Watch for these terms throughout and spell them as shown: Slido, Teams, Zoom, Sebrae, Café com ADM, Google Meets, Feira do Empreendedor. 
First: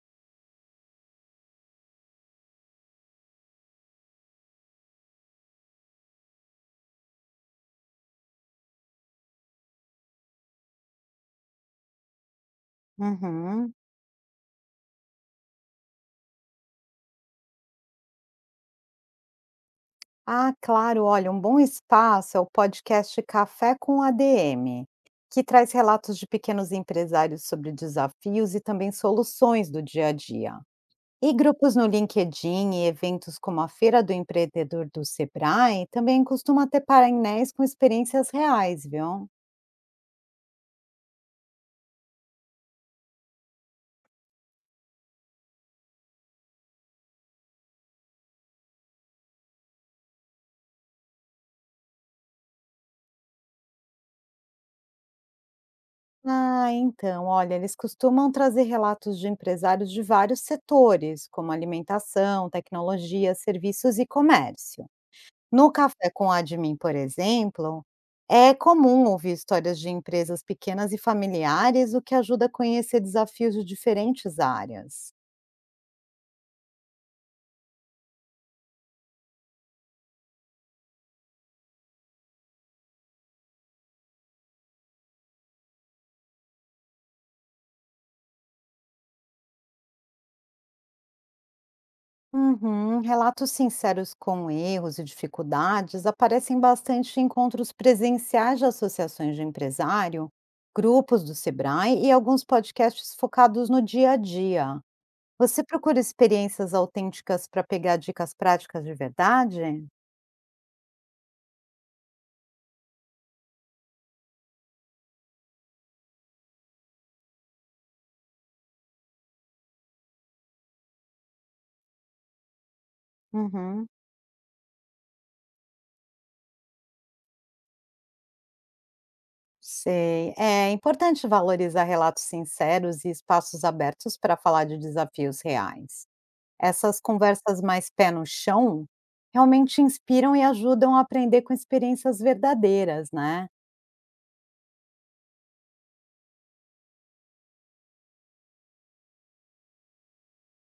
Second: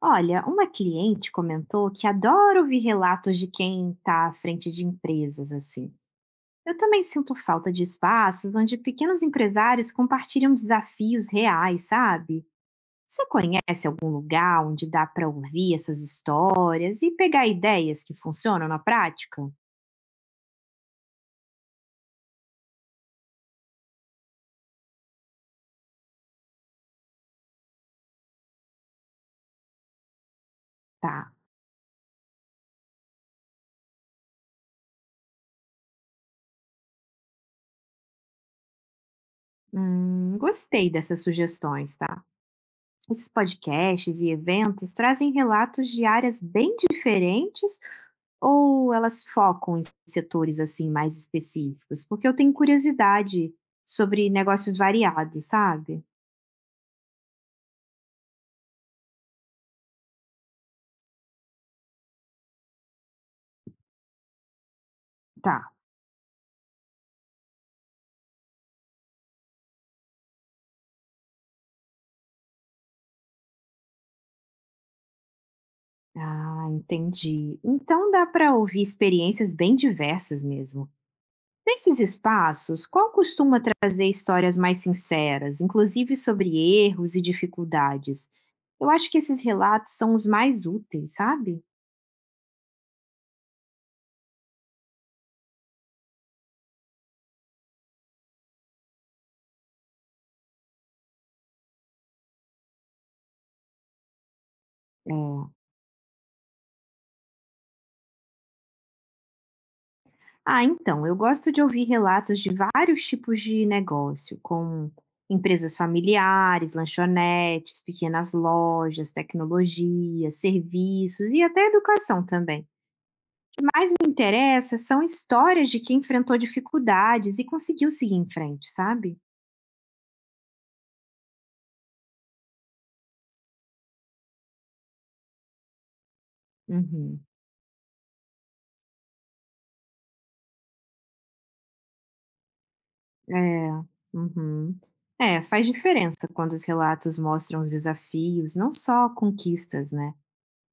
Olha, uma cliente comentou que adora ouvir relatos de quem está à frente de empresas, assim. Eu também sinto falta de espaços onde pequenos empresários compartilham desafios reais, sabe? Você Uhum. conhece algum lugar onde dá para ouvir essas histórias e pegar ideias que funcionam na prática? Ah, claro, olha, um bom espaço é o podcast Café com ADM, que traz relatos de pequenos empresários sobre desafios e também soluções do dia a dia. Tá. E grupos no LinkedIn e eventos como a Feira do Empreendedor do Sebrae também costuma ter painéis com experiências reais, viu? Gostei dessas sugestões, tá? Esses podcasts e eventos trazem relatos de áreas bem diferentes, ou elas focam em setores, assim, mais específicos? Porque eu tenho curiosidade sobre negócios variados, sabe? Ah, então, olha, eles costumam trazer relatos de empresários de vários setores, como alimentação, tecnologia, serviços e comércio. Tá. No Café com Admin, por exemplo, é comum ouvir histórias de empresas pequenas e familiares, o que ajuda a conhecer desafios de diferentes áreas. Ah, entendi. Então dá para ouvir experiências bem diversas mesmo. Nesses espaços, qual costuma trazer histórias mais sinceras, inclusive sobre erros e dificuldades? Eu acho que esses relatos são os mais úteis, sabe? Uhum. Relatos sinceros com erros e dificuldades aparecem bastante em encontros presenciais de associações de empresário, grupos do Sebrae e alguns podcasts focados no dia a dia. É. Você procura experiências autênticas para pegar dicas práticas de verdade? Ah, então, eu gosto de ouvir relatos de vários tipos de negócio, como empresas familiares, lanchonetes, pequenas lojas, tecnologia, serviços e até educação também. O Uhum. que me interessa são histórias de quem enfrentou dificuldades e conseguiu seguir em frente, sabe? Sei. É importante valorizar relatos sinceros e espaços abertos para falar de desafios reais. Essas Uhum. conversas mais pé no chão realmente inspiram e ajudam a aprender com experiências verdadeiras, né? É, uhum. É, faz diferença quando os relatos mostram os desafios, não só conquistas, né?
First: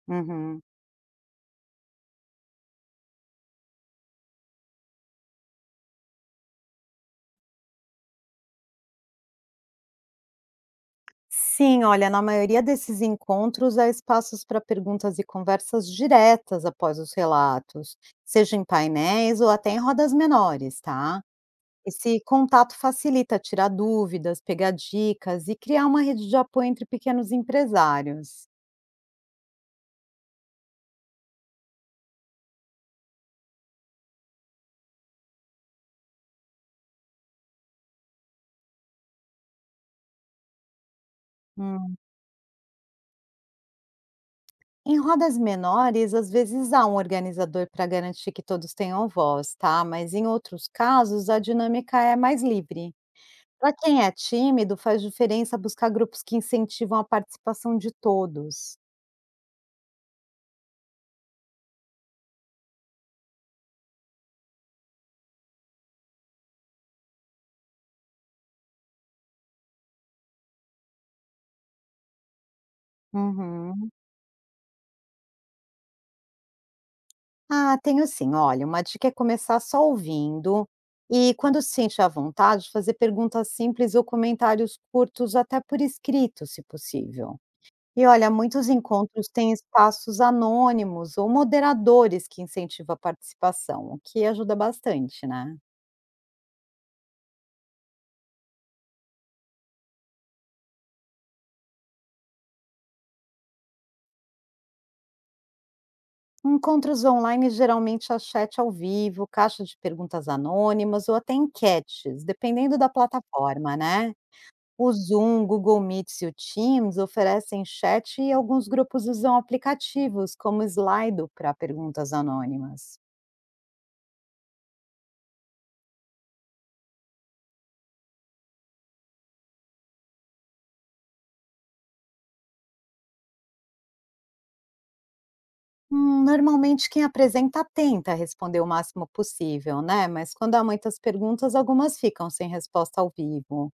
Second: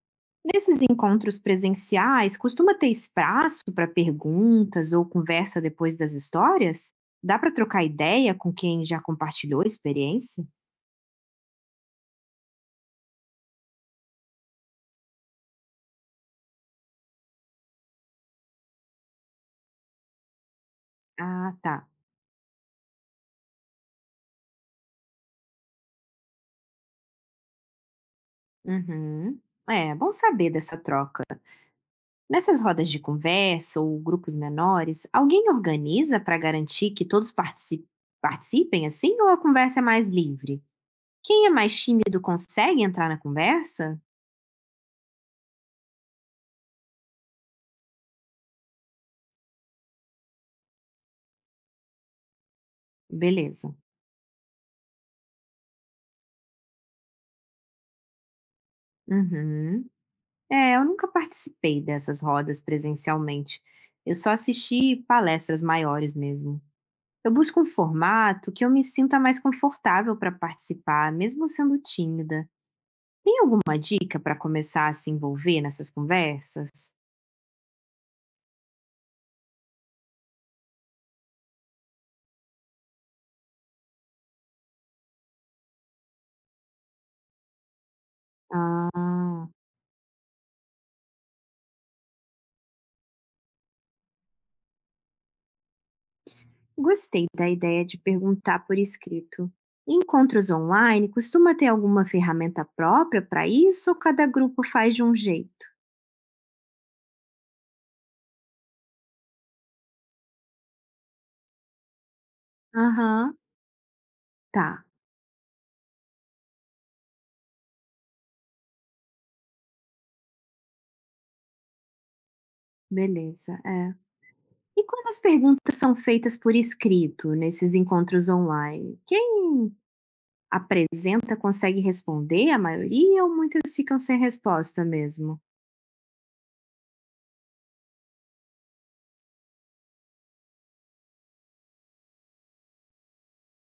Uhum. Nesses encontros presenciais, costuma ter espaço para perguntas ou conversa depois das histórias? Dá para trocar ideia com quem já compartilhou a experiência? Sim, olha, na maioria desses encontros há espaços para perguntas e conversas diretas após os relatos, seja em painéis ou até em rodas menores, tá? Ah, tá. Esse contato facilita tirar dúvidas, pegar dicas e criar uma rede de apoio entre pequenos empresários. Uhum. É, bom saber dessa troca. Nessas rodas de conversa ou grupos menores, alguém organiza para garantir que todos participem assim ou a conversa é mais livre? Quem é mais Hum. tímido consegue entrar na conversa? Em rodas menores, às vezes há um organizador para garantir que todos tenham voz, tá? Mas em outros casos, a dinâmica é mais livre. Para Beleza. quem é tímido, faz diferença buscar grupos que incentivam a participação de todos. Uhum. É, eu nunca participei dessas rodas presencialmente. Eu só assisti palestras maiores mesmo. Eu busco um formato que eu me sinta mais confortável para participar, mesmo sendo tímida. Uma Uhum. dica para começar a se envolver nessas conversas? Ah, tenho sim. Olha, uma dica é começar só ouvindo e, quando se sente à vontade, fazer perguntas simples ou comentários curtos, até por escrito, se possível. E olha, muitos encontros Ah, têm espaços anônimos ou moderadores que incentivam a participação, o que ajuda bastante, né? gostei da ideia de perguntar por escrito. Encontros online costuma ter alguma ferramenta própria para isso ou cada grupo faz de um jeito? Encontros online geralmente há chat ao vivo, caixa de perguntas anônimas ou até enquetes, dependendo da Aham, plataforma, né? tá, O Zoom, Google Meets e o Teams oferecem chat e alguns grupos usam aplicativos como Slido para perguntas anônimas. beleza, é. E quando as perguntas são feitas por escrito nesses encontros online, quem apresenta consegue responder a maioria ou muitas ficam sem resposta mesmo? Hum. Normalmente quem apresenta tenta responder o máximo possível, né? Mas quando há muitas perguntas, algumas ficam sem resposta ao vivo.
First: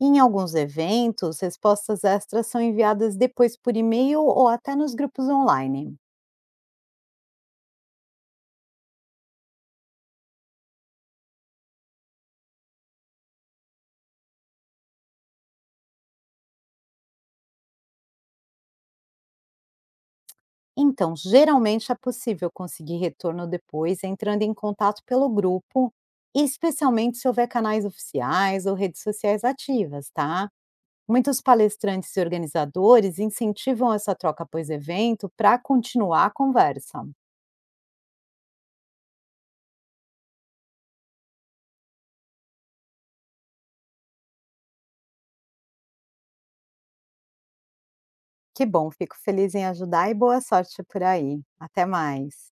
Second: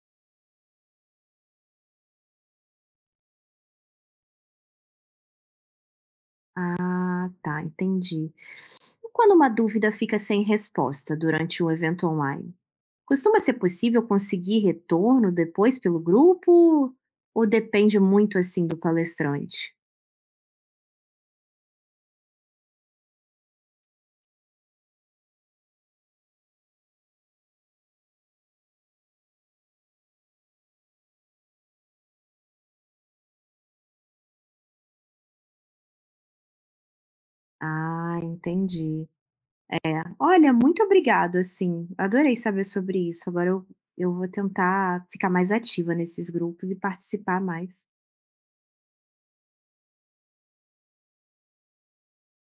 Em alguns eventos, respostas extras são enviadas depois por e-mail ou até nos grupos online. Ah, tá, entendi. E quando uma dúvida fica sem resposta durante um evento online? Costuma ser possível conseguir retorno depois pelo grupo ou depende muito assim do palestrante? Então, geralmente é possível conseguir retorno depois entrando em contato pelo grupo, especialmente se houver canais oficiais ou redes sociais ativas, tá? Muitos palestrantes e organizadores incentivam essa troca após evento para continuar a conversa. Ah, entendi. É. Olha, muito obrigado, assim, adorei saber sobre isso. Agora eu vou tentar ficar mais ativa nesses grupos e participar mais. Que bom, fico feliz em ajudar e boa sorte por aí. Até mais.